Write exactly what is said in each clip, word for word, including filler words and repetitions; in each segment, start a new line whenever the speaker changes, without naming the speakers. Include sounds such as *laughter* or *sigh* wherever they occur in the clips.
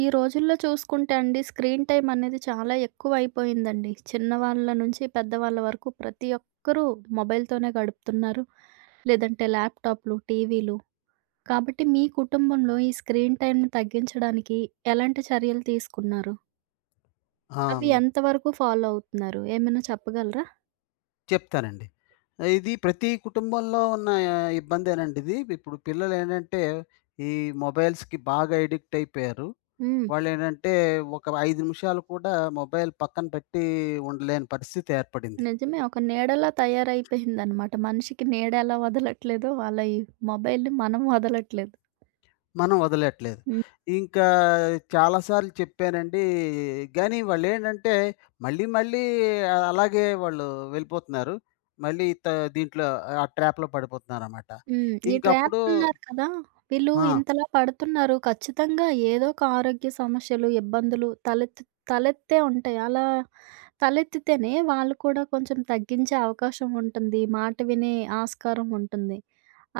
ఈ రోజుల్లో చూసుకుంటే అండి స్క్రీన్ టైమ్ అనేది చాలా ఎక్కువ అయిపోయిందండి. చిన్నవాళ్ళ నుంచి పెద్దవాళ్ళ వరకు ప్రతి ఒక్కరూ మొబైల్‌తోనే గడుపుతున్నారు. లేదంటే ల్యాప్‌టాప్‌లు, టీవీలు. కాబట్టి మీ కుటుంబంలో ఈ స్క్రీన్ టైమ్‌ని తగ్గించడానికి ఎలాంటి చర్యలు తీసుకున్నారు?
ఆ!
అవి
హ్మ్.
ఎంతవరకు ఫాలో అవుతున్నారు? ఏమైనా చెప్పగలరా?
చెప్తానండి. ఇది ప్రతి కుటుంబంలో ఉన్న ఇబ్బందేనండి ఇది. ఇప్పుడు పిల్లలేంటంటే, ఈ మొబైల్స్‌కి బాగా ఎడిక్ట్ అయిపోయారు.
హ్మ్.
వాళ్ళేంటంటే, ఒక ఐదు నిమిషాలు కూడా మొబైల్ పక్కన పెట్టి ఉండలేని పరిస్థితి ఏర్పడింది.
నిజమే. ఒక నీడలా తయారైపోయిందనమాట. మనిషికి నీడ ఎలా వదలట్లేదో అలా ఈ మొబైల్‌ని మనం వదలట్లేదు.
మనం వదలట్లేదు.
హ్మ్.
ఇంకా చాలా సార్లు చెప్పానండి. గానీ వాళ్ళేంటంటే, మళ్ళీ మళ్ళీ ఆహ్, అలాగే వాళ్ళు వెళ్ళిపోతున్నారు. మళ్ళీ త దీంట్లో ఆ ట్రాప్‌లో పడిపోతున్నారనమాట.
హ్మ్. ఈ ట్రాప్
ఇంకప్పుడు
అన్నారు కదా! వీళ్ళు
ఆ!
ఇంతలా పడుతున్నారు. ఖచ్చితంగా ఏదో ఒక ఆరోగ్య సమస్యలు, ఇబ్బందులు తలెత్తు తలెత్తే ఉంటాయి. అలా తలెత్తితేనే వాళ్ళు కూడా కొంచెం తగ్గించే అవకాశం ఉంటుంది. మాట వినే ఆస్కారం ఉంటుంది.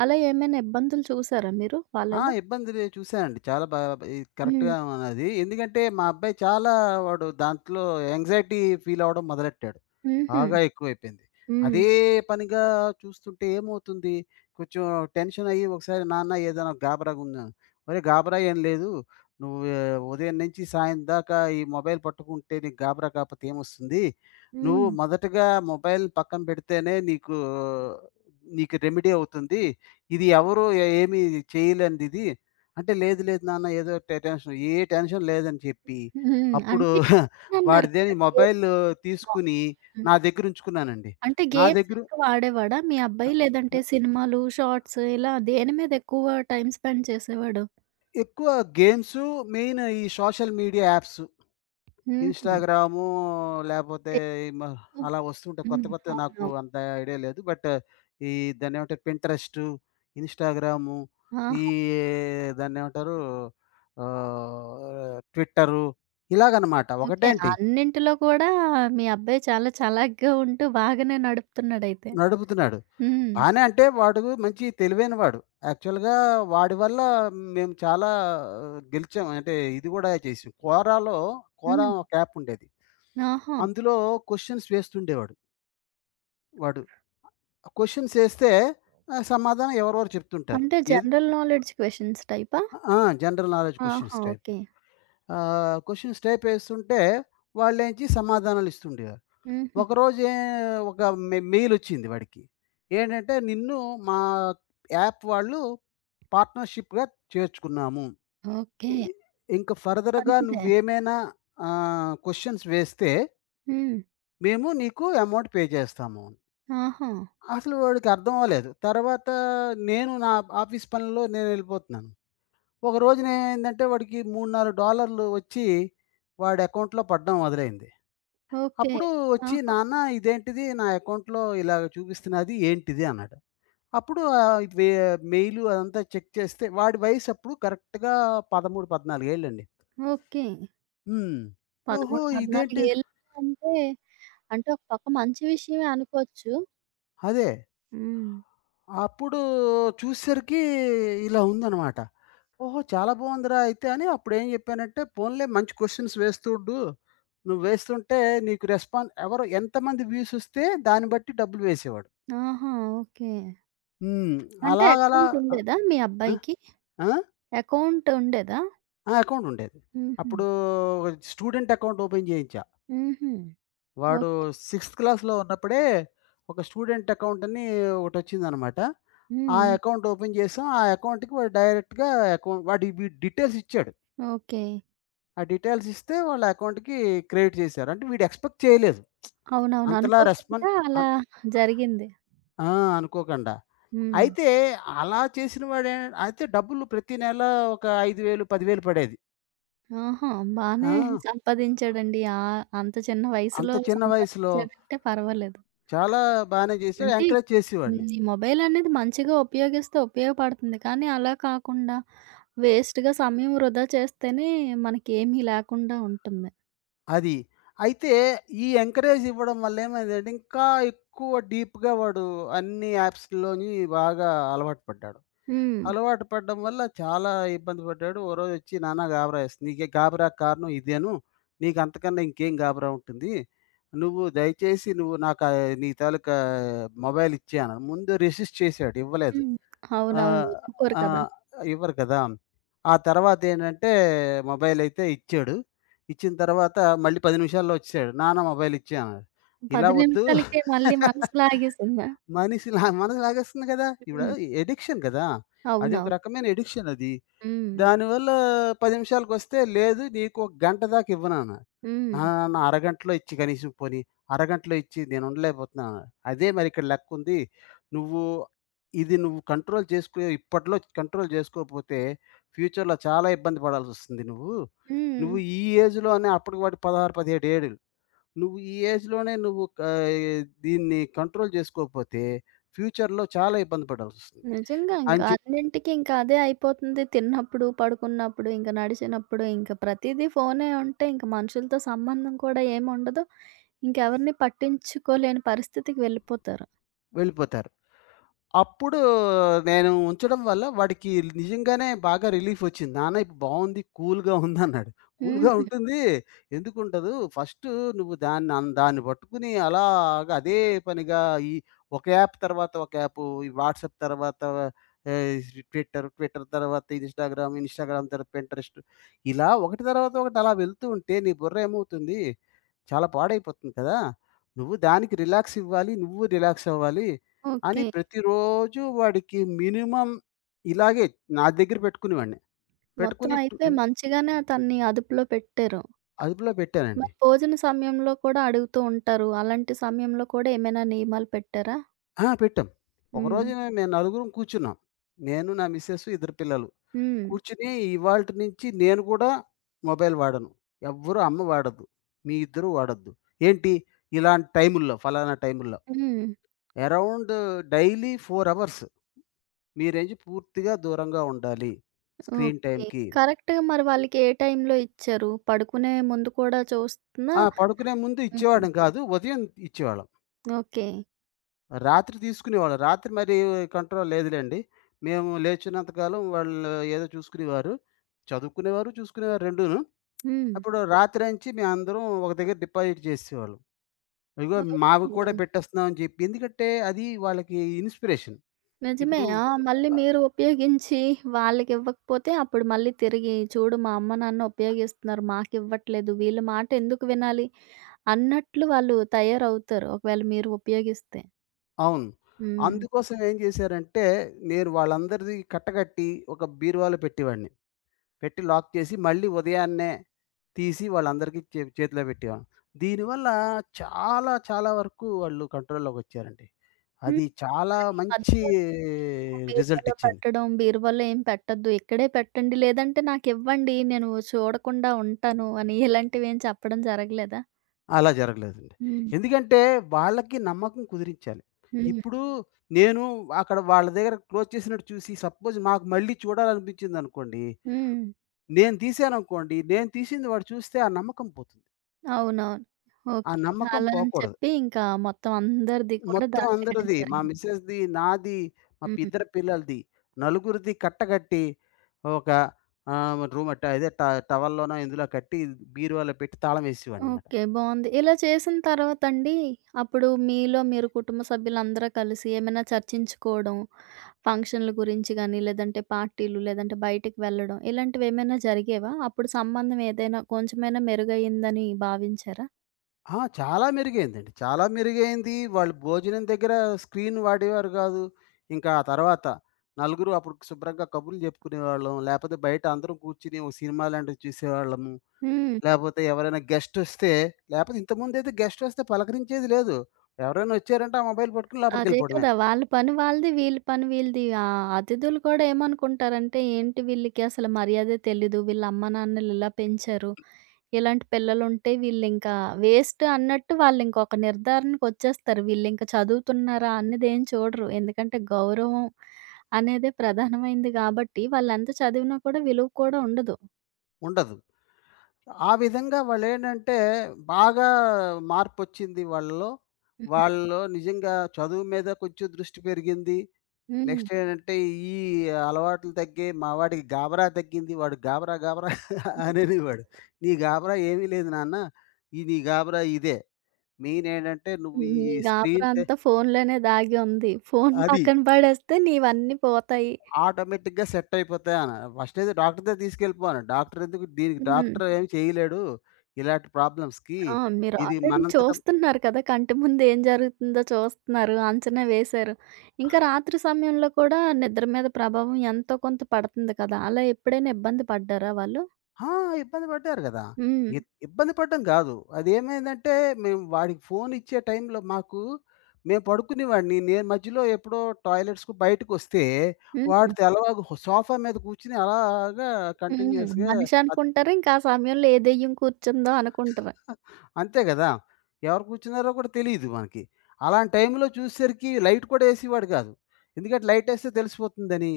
అలా ఏమైనా ఇబ్బందులు చూసారా మీరు
ఆ!
వాళ్ళలో?
ఇబ్బంది లే చూసానండి. చాలా బా ఈ
హ్మ్.
కరెక్ట్‌గా ఉన్నది. ఎందుకంటే, మా అబ్బాయి చాలా వాడు దాంట్లో యాంగ్జైటీ ఫీల్ అవ్వడం మొదలెట్టాడు.
హుహు.
బాగా ఎక్కువైపోయింది.
హ్మ్.
అదే పనిగా చూస్తుంటే ఏమవుతుంది, కొంచెం టెన్షన్ అయ్యి ఒకసారి నాన్న ఏదైనా గాబరాగున్నాను. "ఒరేయ్! గాబరా ఏం లేదు. నువ్వు ఉదయం నుంచి సాయం దాకా ఈ మొబైల్ పట్టుకుంటే నీకు గాబరా కాపోతే ఏమొస్తుంది? నువ్వు
హ్మ్.
మొదటగా మొబైల్ పక్కన పెడితేనే నీకు, నీకు రెమెడీ అవుతుంది." ఇది ఎవరు ఎ ఏమి చేయలేనిదిది. అంటే, "లేదు, లేదు నాన్న ఏదో టె టెన్షన్." ఏ టెన్షన్ లేదని చెప్పి,
హ్మ్.
అప్పుడు
అంటే
*laughs*
అన్నారు
వాడిదేని
కదా!
మొబైలు
గేమ్సా? ఆ!
తీసుకుని
హ్మ్.
నా దగ్గరుంచుకున్నానండి.
అంటే
నా
గేమ్స్
దగ్గర
ఎక్కువ ఆడేవాడా మీ అబ్బాయి? లేదంటే
ఆహ్,
సినిమాలు, షార్ట్స్ ఇలా దేని మీద ఎక్కువ టైమ్ స్పెండ్ చేసేవాడు?
ఎక్కువ గేమ్సు, మెయిన్ ఈ సోషల్ మీడియా యాప్స్.
హుహు.
ఇన్‌స్టాగ్రాము లేపోతే ఈ మ
ఎక్కువ హ్మ్.
అలా వస్తుంటాయి. కొత్త
హ్మ్.
కొత్తవి నాకు
అవునవును.
అంత ఐడియా లేదు. బట్ ఈ దాన్నేమంటారు పింటరెస్టు, ఇన్‌స్టాగ్రాము,
ఆహా!
ఈ దాన్నేమంటారు ఆహ్, ట్విట్టరు ఇలాగనమాట.
ఓకే.
ఒకటేంటి
అన్నింటిలో కూడా మీ అబ్బాయి చాలా చలాగ్గా ఉంటూ బాగానే నడుపుతున్నాడయితే.
నడుపుతున్నాడు.
హ్మ్.
బానే అంటే వాడు మంచి తెలివైన వాడు. యాక్చువల్‌గా వాడి వల్ల మేము చాలా ఆ, గెలిచాం. అంటే ఇది గూడా చేసాం. కోరాలో కోరా
హ్మ్.
ఒక యాప్ ఉండేది.
ఆహా!
అందులో క్వెషన్స్ వేస్తుండేవాడు వాడు. క్వెషన్స్ ఏస్తే ఆహ్, సమాధానం ఎవరెవరు చెప్తుంటారు.
అంటే
ఏది
జనరల్ నాలెడ్జ్ క్వెషన్స్ టైపా?
ఆ! జనరల్ నాలెడ్జ్
ఆహా!
Questions type.
ఓకే.
ఆహ్, క్వెషన్స్ టైప్ ఏస్తుంటే వాళ్ళేంచి సమాధానాలు ఇస్తుండేవారు.
హుహు.
ఒకరోజు ఏ ఒక మె మెయిలొచ్చింది వాడికి. ఏంటంటే, "నిన్ను మా యాప్ వాళ్ళు పార్ట్నర్‌షిప్‌గా చేర్చుకున్నాము.
ఓకే.
ఇ ఇంక ఫర్దర్‌గా
మంచిదే.
నువ్వేమైనా ఆహ్, క్వెషన్స్ వేస్తే
హ్మ్.
మేము నీకు అమౌంట్ పే చేస్తాము."
ఆహా!
అసలు వాడికి అర్థం అవ్వలేదు. తర్వాత నేను నా ఆఫీస్ పనుల్లో నేనెళ్ళిపోతున్నాను. ఒకరోజు నేమైందంటే వాడికి మూడు డాలర్లు నాలుగు డాలర్లు వచ్చి వాడి అకౌంట్‌లో పడడం మొదలైంది.
ఓకే.
అప్పుడు వచ్చి,
ఆహా!
"నాన్న ఇదేంటిది నా అకౌంట్‌లో ఇలాగ చూపిస్తున్నది ఏంటిది?" అన్నాడు. అప్పుడు ఆహ్, వే మెయిలు అదంతా చెక్ చేస్తే వాడి వయసు అప్పుడు కరెక్ట్‌గా పదమూడు, పద్నాలుగు ఏళ్ళండి.
ఓకే.
హ్మ్. ఓహో!
పదమూడు, పద్నాలుగు
ఇదేంటి
ఏళ్ళు. అంటే అంటే ఒక పక్క మంచి విషయమే అనుకోవచ్చు.
అదే.
హ్మ్.
అప్పుడు చూసేసరికి ఇలా ఉందనమాట. ఓహో! చాలా బావుందిరా అయితే అని అప్పుడేం జెప్పానంటే, పోన్లే మంచి క్వెషన్స్ వేస్తూండు. నువ్వు వేస్తుంటే నీకు రెస్పాన్ ఎవరు ఎంతమంది వ్యూసొస్తే దాన్ని బట్టి డబ్బులు వేసేవాడు.
ఆహా! ఓకే.
హ్మ్.
అంటే
అలాగలా
అకౌంట్
ఆ!
ఉండేదా మీ
ఆ!
అబ్బాయికి?
ఆ!
అకౌంట్ ఉండేదా?
ఆ! అకౌంటుండేది.
హుహు.
అప్పుడు స్టూడెంట్ అకౌంట్ ఓపెన్ జేయించా.
హుహు.
వాడు
ఓకే.
సిక్స్త్ క్లాస్‌లో ఉన్నప్పుడే ఒక స్టూడెంట్ అకౌంటని ఒకటొచ్చిందనమాట. ఆ
హ్మ్.
అకౌంట్ ఓపెన్ జేసాం. ఆ అకౌంట్‌కి వాడు డైరెక్ట్‌గా అకౌంట్ వాడి వి డీటెయిల్స్ ఇచ్చాడు.
ఓకే.
ఆ డీటెయిల్స్ ఇస్తే వాళ్ళ అకౌంట్‌కి క్రెడిట్ చేశారు. అంటే వీడు ఎక్స్‌పెక్ట్ చేయలేదు.
అవునవును.
అంతలా రెస్పాన్
అనుకోకుండా అలా
అన్
జరిగింది.
ఆ! అనుకోకుండా.
హ్మ్.
అయితే అలా చేసిన వాడే అయితే డబ్బులు ప్రతి నెల ఒక ఐదు వేలు, పది వేలు పడేది.
ఆహా!
ఆ!
బానే సంపాదించాడండి. ఆహ్, అంత చిన్న
అంత
వయసులో
చిన్న వయసులో
సంపాదించాడంటే పర్వాలేదు.
చాలా బానే చేసాడు.
అంటే
ఎంకరేజ్
హ్మ్.
చేసేవాడిని.
ఈ మొబైలనేది మంచిగా ఉపయోగిస్తే ఉపయోగపడుతుంది. కానీ అలా కాకుండా వేస్ట్‌గా సమయం వృధా చేస్తేనే మనకేమీ లేకుండా ఉంటుంది.
అది. అయితే ఈ ఎంకరేజ్ ఇవ్వడం వల్ల ఏమైందంటే ఇంకా ఎక్కువ డీప్‌గా వాడు అన్ని యాప్స్‌లోని బాగా అలవాటు పడ్డాడు.
హ్మ్.
అలవాటు పడడం వల్ల చాలా ఇబ్బంది పడ్డాడు. ఓ రోజొచ్చి నాన్న గాబరా ఏస్తుంది. నీకు గాబరాకు కారణం ఇదేను. నీకు అంతకన్నా ఇంకేం గాబరా ఉంటుంది. నువ్వు దయచేసి నువ్వు నాకు ఆహ్, నీ తాలూకా మొబైల్ ఇచ్చేయి అన్నాను. ముందు రెసిస్ట్ చేశాడు ఇవ్వలేదు.
హ్మ్. అవునవును.
ఆహ్,
ఒప్పుకోరు కదా!
ఆహ్, ఇవ్వరు కదా! ఆ తర్వాతేంటంటే మొబైల్ అయితే ఇచ్చాడు. ఇచ్చిన తర్వాత మళ్ళీ పది నిమిషాల్లో వచ్చేసాడు. నాన్న మొబైల్ ఇచ్చేయి అన్నాడు. ఇలా
పది
వద్దు
నిమిషాలకే మళ్ళీ మనసు
*laughs*
లాగేసిందా?
మనిషి లా మనసు లాగేస్తుంది కదా! ఇప్పుడు
హ్మ్.
ఎడిక్షన్ కదా! అది ఒక
అవునవును.
రకమైన ఎడిక్షన్ అది.
హ్మ్.
దానివల్ల పది నిమిషాలకొస్తే, "లేదు నీకు ఒక గంట దాకా ఇవ్వనన్నాడు."
హ్మ్.
"నా నా నా అరగంటలో ఇచ్చి కనీసం పోనీ, అరగంటలో ఇచ్చి నేను ఉండలేకపోతున్నాను" అన్నాడు. అదే మరి ఇక్కడ లెక్కుంది. నువ్వు ఇది నువ్వు కంట్రోల్ చేసుకో ఇప్పట్లో కంట్రోల్ చేసుకోకపోతే, ఫ్యూచర్‌లో చాలా ఇబ్బంది పడాల్సొస్తుంది నువ్వు.
హ్మ్.
నువ్వు ఈ ఏజ్‌లోనే అప్పటికి వాడికి పదహారు, పదిహేడు ఏళ్ళు. నువ్వు ఈ ఏజ్‌లోనే నువ్వు క దీన్ని కంట్రోల్ జేసుకోకపోతే, ఫ్యూచర్‌లో చాలా ఇబ్బంది పడాల్సొస్తుంది.
నిజంగా
అని
ఇంకా
చెప్పి
అన్నింటికి ఇంకా అదే అయిపోతుంది. తిన్నప్పుడు, పడుకున్నప్పుడు, ఇంక నడిచినప్పుడు, ఇంక ప్రతీదీ ఫోనే ఉంటే ఇంక మనుషులతో సంబంధం కూడా ఏముండదు. ఇంకెవరిని పట్టించుకోలేని పరిస్థితికి వెళ్ళిపోతారు.
వెళ్ళిపోతారు. అప్పుడు నేను ఉంచడం వల్ల వాడికి నిజంగానే బాగా రిలీఫొచ్చింది. "నాన్న ఇప్పుడు బావుంది. కూల్‌గా ఉందన్నాడు." కూల్‌గా
హుహు.
ఉంటుంది. ఎందుకుండదు? ఫస్టు నువ్వు దాన్ని అన్ దాన్ని పట్టుకుని అలాగా అదే పనిగా ఈ ఒక యాప్ తర్వాత ఒక యాపు, ఈ వాట్సాప్ తర్వాత ఆహ్, స్ ట్విట్టర్, ట్విట్టర్ తర్వాత ఇన్‌స్టాగ్రామ్, ఇన్‌స్టాగ్రామ్ తర్వాత పింటరెస్ట్ ఇలా ఒకటి తర్వాత ఒకటి అలా వెళ్తూ ఉంటే నీ బుర్ర ఏమవుతుంది చాలా పాడైపోతుంది కదా! నువ్వు దానికి రిలాక్స్ ఇవ్వాలి. నువ్వు రిలాక్స్ అవ్వాలి. అని
ఓకే.
ప్రతిరోజు వాడికి మినిమమ్ ఇలాగే నా దగ్గర పెట్టుకునేవాడిని.
మొత్తం
పెట్టుకొని టు
అయితే మంచిగానే తనని అదుపులో పెట్టారు.
అదుపులో పెట్టానండి.
మరి భోజన సమయంలో కూడా అడుగుతూ ఉంటారు. అలాంటి సమయంలో కూడా ఏమైనా నియమాలు పెట్టారా?
ఆ! పెట్టాం.
హ్మ్.
ఒకరోజు మేము నలుగురం కూర్చున్నాం. నేను, నా మిసెస్, ఇద్దరు పిల్లలు.
హ్మ్.
కూర్చొని ఇవాల్టి నుంచి నేను కూడా మొబైల్ వాడను. ఎవ్వరు అమ్మ వాడొద్దు. మీ ఇద్దరు వాడొద్దు. ఏంటి? ఇలాంటి టైముల్లో ఫలానా టైముల్లో.
హ్మ్.
అరౌండ్ డైలీ నాలుగు అవర్స్. మీ రేంజ్ పూర్తిగా దూరంగా ఉండాలి స్క్రీన్
ఓకే.
టైమ్‌కి.
కరెక్ట్‌గా మరి వాళ్ళకి ఏ టైంలో ఇచ్చారు? పడుకునే ముందు కూడా చూస్తున్నా
ఆ! పడుకునే ముందు
హ్మ్.
ఇచ్చేవాడం కాదు. ఉదయం ఇచ్చేవాళ్ళం.
ఓకే.
రాత్రి తీసుకునేవాళ్ళం. రాత్రి మరి కంట్రోల్ లేదులెండి. మేము లేచినంత కాలం వాళ్ళు ఏదో చూసుకునేవారు. చదువుకునేవారు, చూసుకునేవారు రెండూను.
హ్మ్.
అప్పుడు రాత్రంచి మేమందరం ఒక దగ్గర డిపాజిట్ చేసేసేవాళ్ళం. ఇగో
ఓకే.
మావి కూడా పెట్టేస్తున్నాం అని చెప్పి. ఎందుకంటే అది వాళ్ళకి ఇన్‌స్పిరేషన్.
నిజమే.
ఇప్పుడు
ఆ! మళ్ళీ మీరు ఉపయోగించి వాళ్ళకివ్వకపోతే అప్పుడు మళ్ళీ తిరిగి చూడు మా అమ్మ, నాన్న ఉపయోగిస్తున్నారు. మాకివ్వట్లేదు. వీళ్ళ మాటెందుకు వినాలి అన్నట్లు వాళ్ళు తయారవుతారు. ఒకవేళ మీరు ఉపయోగిస్తే.
అవును.
హ్మ్.
అందుకోసం ఏం చేశారంటే, నేను వాళ్ళందరిది కట్టకట్టి ఒక బీరువాలో పెట్టేవాడిని. పెట్టి లాక్ చేసి మళ్ళీ ఉదయాన్నే తీసి వాళ్ళందరికీ చే చేతిలో పెట్టేవాళ్ళం. దీనివల్ల చాలా, చాలా వరకు వాళ్ళు కంట్రోల్‌లోకొచ్చారండి.
హ్మ్.
అది చాలా
కానీ
మంచి
మధ్యలో ఎందుకు
రిజల్ట్
బీరువాలో
ఇచ్చింది.
పెట్టడం, బీరువాలో ఏం పెట్టొద్దు. ఇక్కడే పెట్టండి. లేదంటే నాకివ్వండి. నేను చూడకుండా ఉంటాను అని ఇలాంటివేం చెప్పడం జరగలేదా?
అలా జరగలేదండి.
హ్మ్.
ఎందుకంటే వాళ్ళకి నమ్మకం కుదిరించాలి.
హ్మ్.
ఇప్పుడు నేను అక్కడ వాళ్ళ దగ్గర క్లోజ్ చేసినట్టు చూసి సపోజ్ మాకు మళ్ళీ చూడాలనిపించిందనుకోండి,
హ్మ్.
నేను తీశాననుకోండి, నేను తీసింది వాడు చూస్తే ఆ నమ్మకం పోతుంది.
అవునవును.
ఆ
ఓకే.
నమ్మకం
అలా అని
పోకూడదు.
చెప్పి ఇంకా మొత్తం అందరిది కూడా
మొత్తం
దాచేయడం
అందరిది. మా
జరిగింది.
మిసెస్‌ది, నాది, మా పి
హ్మ్.
ఇద్దరు పిల్లలది. నలుగురిది కట్టగట్టి ఒక ఆహ్, రూమ్ అట్ట అదే ట టవల్‌లోనో ఇందులో కట్టి బీరువాలో పెట్టి తాళం వేసేవాడినన్నమాట.
ఓకే. బావుంది. ఇలా చేసిన తర్వాతండి అప్పుడు మీలో మీరు కుటుంబ సభ్యులందరూ కలిసి ఏమైనా చర్చించుకోవడం, ఫంక్షన్‌ల గురించి గాని, లేదంటే పార్టీలు, లేదంటే బయటికి వెళ్ళడం ఇలాంటివేమైనా జరిగేవా? అప్పుడు సంబంధం ఏదైనా కొంచెమైనా మెరుగయ్యిందని భావించారా?
ఆ! చాలా మెరుగైందండి. చాలా మెరుగైంది. వాళ్ళు భోజనం దగ్గర స్క్రీన్ వాడేవారు కాదు. ఇంకా ఆ తర్వాత నలుగురు అప్పుడు శుభ్రంగా కబుర్లు చెప్పుకునేవాళ్ళం. లేపోతే బయట అందరం కూర్చొని ఒక సినిమా లాంటివి చూసేవాళ్ళము.
హ్మ్.
లేపోతే ఎవరైనా గెస్టొస్తే లేపోతే ఇంతకుముందయితే గెస్టొస్తే పలకరించేది లేదు. ఎవరైనా వచ్చారంటే ఆ మొబైల్ పట్టుకొని
అదే
లోపటికెళ్ళిపోవడమే.
కదా! వాళ్ళ పని వాళ్ళది. వీళ్ళ పని వీళ్ళది. ఆ అతిథులు కూడా ఏమనుకుంటారంటే, ఏంటి వీళ్ళకి అసలు మర్యాదే తెలీదు. వీళ్ళ అమ్మ నాన్నలు ఇలా పెంచారు. ఇలాంటి పిల్లలుంటే వీళ్ళింకా వేస్ట్ అన్నట్టు వాళ్ళింకొక నిర్ధారణకొచ్చేస్తారు. వీళ్ళింక చదువుతున్నారా అన్నదేం చూడరు. ఎందుకంటే గౌరవం అనేదే ప్రధానమైంది గాబట్టి, వాళ్ళెంత చదివినా కూడా విలువ కూడా ఉండదు.
ఉండదు. ఆ విధంగా వాళ్ళేంటంటే బాగా మార్పొచ్చింది వాళ్ళలో.
హ్మ్.
వాళ్ళలో నిజంగా చదువు మీద కొంచెం దృష్టి పెరిగింది.
హ్మ్.
నెక్స్ట్ ఏంటంటే ఈ అలవాట్లు తగ్గాయి. మా వాడికి గాబరా తగ్గింది. వాడు గాబరా గాబరా *laughs* అనేవాడు. "నీ గాబరా ఏమీ లేదు నాన్న. ఈ నీ గాబరా ఇదే. మెయినేంటంటే నువ్వు ఈ
నీ గాబరా
స్క్రీన్ టై"
అంతా ఫోన్‌లోనే దాగి ఉంది. ఫోన్
అది.
పక్కన పడేస్తే నీవన్నీ పోతాయి.
ఆటోమేటిక్‌గా సెట్ అయిపోతాయన. ఫస్ట్ అయితే డాక్టర్ దగ్గరికి తీసుకెళ్ళిపో అన్నాడు. డాక్టర్ ఎందుకు దీనికి
హ్మ్.
డాక్టర్ ఏమి చేయలేడు. ఇలాంటి ప్రాబ్లమ్స్‌కి.
ఆ! మీరు
ఇది
ఆల్రెడీ
మనంతట
చూస్తున్నారు కదా! కంటి ముందు ఏం జరుగుతుందో చూస్తున్నారు, అంచనా వేశారు. ఇంకా రాత్రి సమయంలో కూడా నిద్ర మీద ప్రభావం ఎంతో కొంత పడుతుంది కదా! అలా ఎప్పుడైనా ఇబ్బంది పడ్డారా వాళ్ళు?
ఆ! ఇబ్బంది పడ్డారు గదా!
హ్మ్.
ఇ ఇబ్బంది పడడం గాదు. అదేమైందంటే మేము వాడికి ఫోన్ ఇచ్చే టైంలో మాకు మేము పడుకునేవాడిని. నేను మధ్యలో ఎప్పుడో టాయిలెట్స్‌కి బయటకొస్తే వాడు
హ్మ్.
తెల్లవారి సోఫా మీద కూర్చొని అలాగా
హ్మ్.
కంటిన్యూయస్‌గా
మనిషి అనుకుంటారు. ఇంకా ఆ సమయంలో ఏ దెయ్యం కూర్చుందో అనుకుంటారు.
అంతే గదా! ఎవరు కూర్చున్నారో కూడా తెలీదు మనకి. అలాంటి టైంలో చూసేసరికి లైట్ కూడా ఏసేవాడు కాదు. ఎందుకంటే లైటేస్తే తెలిసిపోతుందని.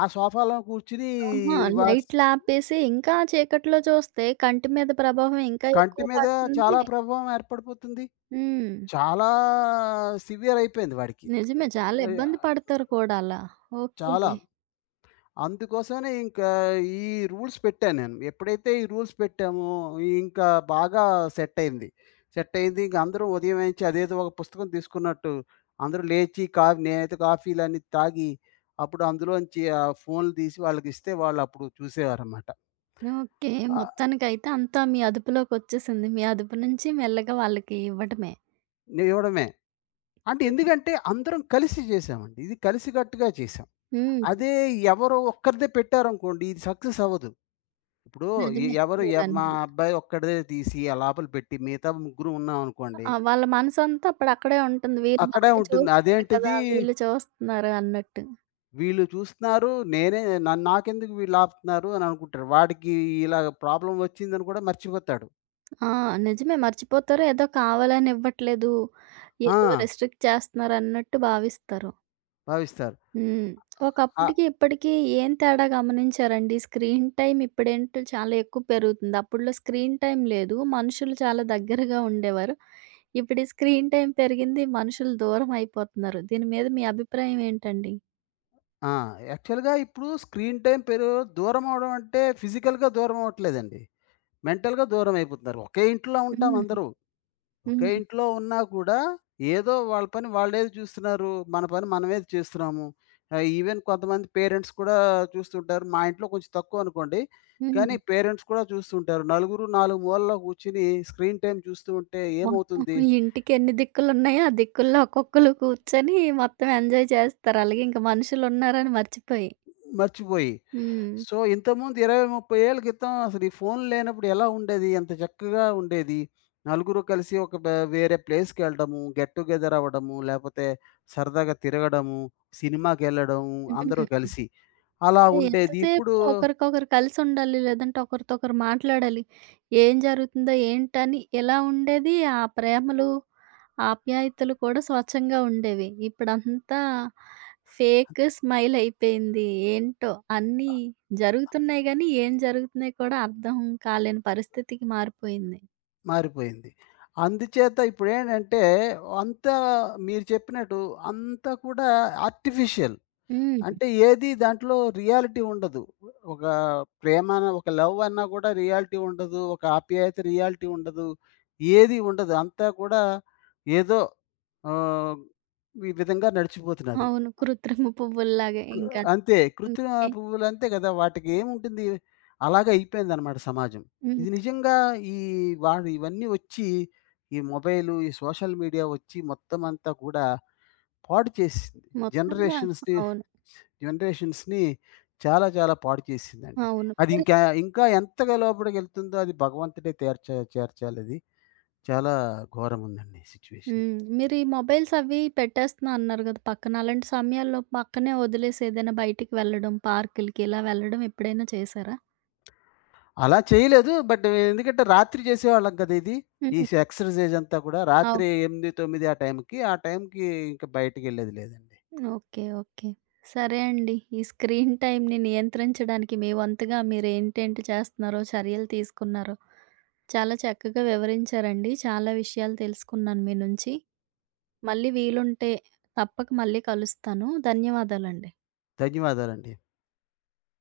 ఆ సోఫాలో కూర్చొని
ఆహా!
వాట్స్
లైట్‌లాపేసి ఇంకా చీకట్లో చూస్తే కంటి మీద ప్రభావం ఇంకా
కంటి
ఎక్కువ
మీద చాలా
పడుతుంది.
ప్రభావం ఏర్పడిపోతుంది.
హ్మ్.
చాలా సివియర్ అయిపోయింది వాడికి.
నిజమే చాలా
ఆహ్,
ఇబ్బంది పడతారు కూడా అలా. ఓకే.
చాలా. అందుకోసమనే ఇంకా ఈ రూల్స్ పెట్టాను నేను. ఎప్పుడైతే ఈ రూల్స్ పెట్టామో, ఇంకా బాగా సెట్ అయింది. సెట్ అయింది. ఇంక అందరూ ఉదయం నుంచి అదేదో ఒక పుస్తకం తీసుకున్నట్టు అందరూ లేచి కా నేనైతే కాఫీలన్నీ తాగి, అప్పుడు అందులోంచి ఆ ఫోన్లు తీసి వాళ్ళకిస్తే వాళ్ళప్పుడు చూసేవారనమాట.
ఓకే.
ఆహ్,
మొత్తానికైతే అంతా మీ అదుపులోకొచ్చేసింది. మీ అదుపు నుంచి మెల్లగా వాళ్ళకి ఇవ్వటమే.
ఇవ్వడమే. అంటే
హ్మ్.
ఎందుకంటే అందరం కలిసి చేశామండి. ఇది కలిసికట్టుగా చేశాం.
హ్మ్.
అదే ఎవరో ఒక్కరిదే పెట్టారనుకోండి ఇది సక్సెస్ అవ్వదు. ఇప్పుడు ఎ
నిజమే
ఎవరు ఎవ్ మా
మీరన్నది.
అబ్బాయి ఒక్కడిదే తీసి ఆ లోపల పెట్టి మిగతా ముగ్గురు ఉన్నామనుకోండి,
ఆ! వాళ్ళ మనసంతా అప్పుడక్కడే ఉంటుంది. వీళ్ళు
అక్కడే
బానే
ఉంటుంది.
చూస్తున్నారు కదా!
అదేంటిది
వీళ్ళు చూస్తున్నారు అన్నట్టు.
వీళ్ళు చూస్తున్నారు. నేనే నన్ను నాకెందుకు వీళ్ళు ఆపుతున్నారు అని అనుకుంటారు. వాడికి ఇలా ప్రాబ్లమ్ వచ్చిందని కూడా మర్చిపోతాడు.
ఆ! నిజమే మర్చిపోతారు. ఏదో కావాలని ఇవ్వట్లేదు.
ఆ!
ఏదో రిస్ట్రిక్ట్ చేస్తున్నారు అన్నట్టు భావిస్తారు.
భావిస్తారు.
హ్మ్.
ఆ!
ఒకప్పటికి ఇప్పటికి ఏం తేడా గమనించారండి? స్క్రీన్ టైమ్ ఇప్పుడేంటో చాలా ఎక్కువ పెరుగుతుంది. అప్పట్లో స్క్రీన్ టైమ్ లేదు. మనుషులు చాలా దగ్గరగా ఉండేవారు. ఇప్పుడు ఈ స్క్రీన్ టైమ్ పెరిగింది. మనుషులు దూరం అయిపోతున్నారు. దీని మీద మీ అభిప్రాయం ఏంటండి?
ఆ! యాక్చువల్‌గా ఇప్పుడు స్క్రీన్ టైమ్ పెరు దూరం అవ్వడం అంటే ఫిజికల్‌గా దూరం అవ్వట్లేదండి. మెంటల్‌గా దూరం అయిపోతున్నారు. ఒకే ఇంట్లో ఉంటాం
హ్మ్.
అందరూ. ఒకే
హ్మ్.
ఇంట్లో ఉన్నా కూడా ఏదో వాళ్ళ పని వాళ్ళేది చూస్తున్నారు. మన పని మనమేది చేస్తున్నాము. ఆహ్, ఈవెన్ కొంతమంది పేరెంట్స్ కూడా చూస్తుంటారు. మా ఇంట్లో కొంచెం తక్కువనుకోండి.
హ్మ్.
కానీ పేరెంట్స్ కూడా చూస్తుంటారు. నలుగురు నాలుగు మూలల్లో కూర్చొని స్క్రీన్ టైమ్ చూస్తూ ఉంటే
మొత్తం
ఏమవుతుంది?
ఇంటికి ఎన్ని దిక్కులున్నాయో, ఆ దిక్కుల్లో ఒక్కొక్కళ్ళు కూర్చొని మొత్తం ఎంజాయ్ చేస్తారు. అలాగే ఇంక మనుషులున్నారని మర్చిపోయి.
మర్చిపోయి.
హ్మ్.
సో, ఇంతకుముందు ఇరవై, ముప్పై ఏళ్ల క్రితం అసలు ఈ ఫోను లేనప్పుడు ఎలా ఉండేది? ఎంత చక్కగా ఉండేది. నలుగురు కలిసి ఒక బ వేరే ప్లేస్‌కెళ్ళడము, గెట్ టుగెదర్ అవ్వడము, లేపోతే సరదాగా తిరగడము, సినిమాకెళ్ళడము అందరూ కలిసి. అలా
అదే
ఉండేది.
ఎంతసేపు
ఇప్పుడు
ఒకరికొకరు కలిసుండాలి. లేదంటే ఒకరితో ఒకరు మాట్లాడాలి. ఏం జరుగుతుందో ఏంటని ఇలా ఉండేది. ఆ ప్రేమలు, ఆప్యాయతలు కూడా స్వచ్ఛంగా ఉండేవి. ఇప్పుడంతా ఫేక్ స్మైల్ అయిపోయింది. ఏంటో అన్నీ జరుగుతున్నాయి గానీ, ఏం జరుగుతున్నాయి కూడా అర్థం కాలేని పరిస్థితికి మారిపోయింది.
మారిపోయింది. అందుచేత ఇప్పుడేంటంటే, అంతా మీరు చెప్పినట్టు అంతా కూడా ఆర్టిఫిషియల్.
హ్మ్.
అంటే ఏది దాంట్లో రియాలిటీ ఉండదు. ఒక ప్రేమ అన్న, ఒక లవ్ అన్నా కూడా రియాలిటీ ఉండదు. ఒక ఆప్యాయత రియాలిటీ ఉండదు. ఏది ఉండదు. అంతా కూడా ఏదో ఆహ్, ఈ విధంగా నడిచిపోతున్నది.
అవును. కృత్రిమ పువ్వుల్లాగే
కు
ఇంక
అంతే కృత్రిమ
ఇంకే
పువ్వులు అంతే కదా! వాటికి ఏముంటుంది? అలాగే అయిపోయిందనమాట సమాజం.
హ్మ్.
ఇది నిజంగా ఈ వాడు ఇవన్నీ వచ్చి ఈ మొబైలు, ఈ సోషల్ మీడియా వచ్చి మొత్తం అంతా కూడా పాడు చేసింది.
మొత్తంగా
జనరేషన్స్‌ని
అవును.
జనరేషన్స్‌ని చాలా చాలా పాడు చేసిందండి.
అవును.
అది
మీరు
ఇంకా, ఇంకా ఎంతగా లోపలికెళ్తుందో అది భగవంతుడే తేర్చ చేర్చాలది. చాలా ఘోరముందండి సిట్యుయేషన్.
హ్మ్. మీరు ఈ మొబైల్స్ అవి పెట్టేస్తున్నా అన్నారు గదా! పక్కన. అలాంటి సమయాల్లో పక్కనే వదిలేసి ఏదైనా బయటికి వెళ్ళడం, పార్కులకి ఇలా వెళ్ళడం ఎప్పుడైనా చేశారా?
అలా చేయలేదు. బట్ ఎందుకంటే రాత్రి చేసేవాళ్ళం కదా! ఇది. ఈ
హ్మ్.
సె ఎక్సర్‌సైజ్ అంతా కూడా రాత్రి
అవును.
ఎనిమిది, తొమ్మిది ఆ టైంకి, ఆ టైంకి ఇంక బయటికెళ్ళేది లేదండి.
ఓకే. ఓకే. సరే అండి. ఈ స్క్రీన్ టైమ్‌ని నియంత్రించడానికి మీ వంతుగా మీరేంటేంటి చేస్తున్నారో, చర్యలు తీసుకున్నారో చాలా చక్కగా వివరించారండి. చాలా విషయాలు తెలుసుకున్నాను మీ నుంచి. మళ్ళీ వీలుంటే తప్పక మళ్ళీ కలుస్తాను. ధన్యవాదాలండి.
ధన్యవాదాలండి.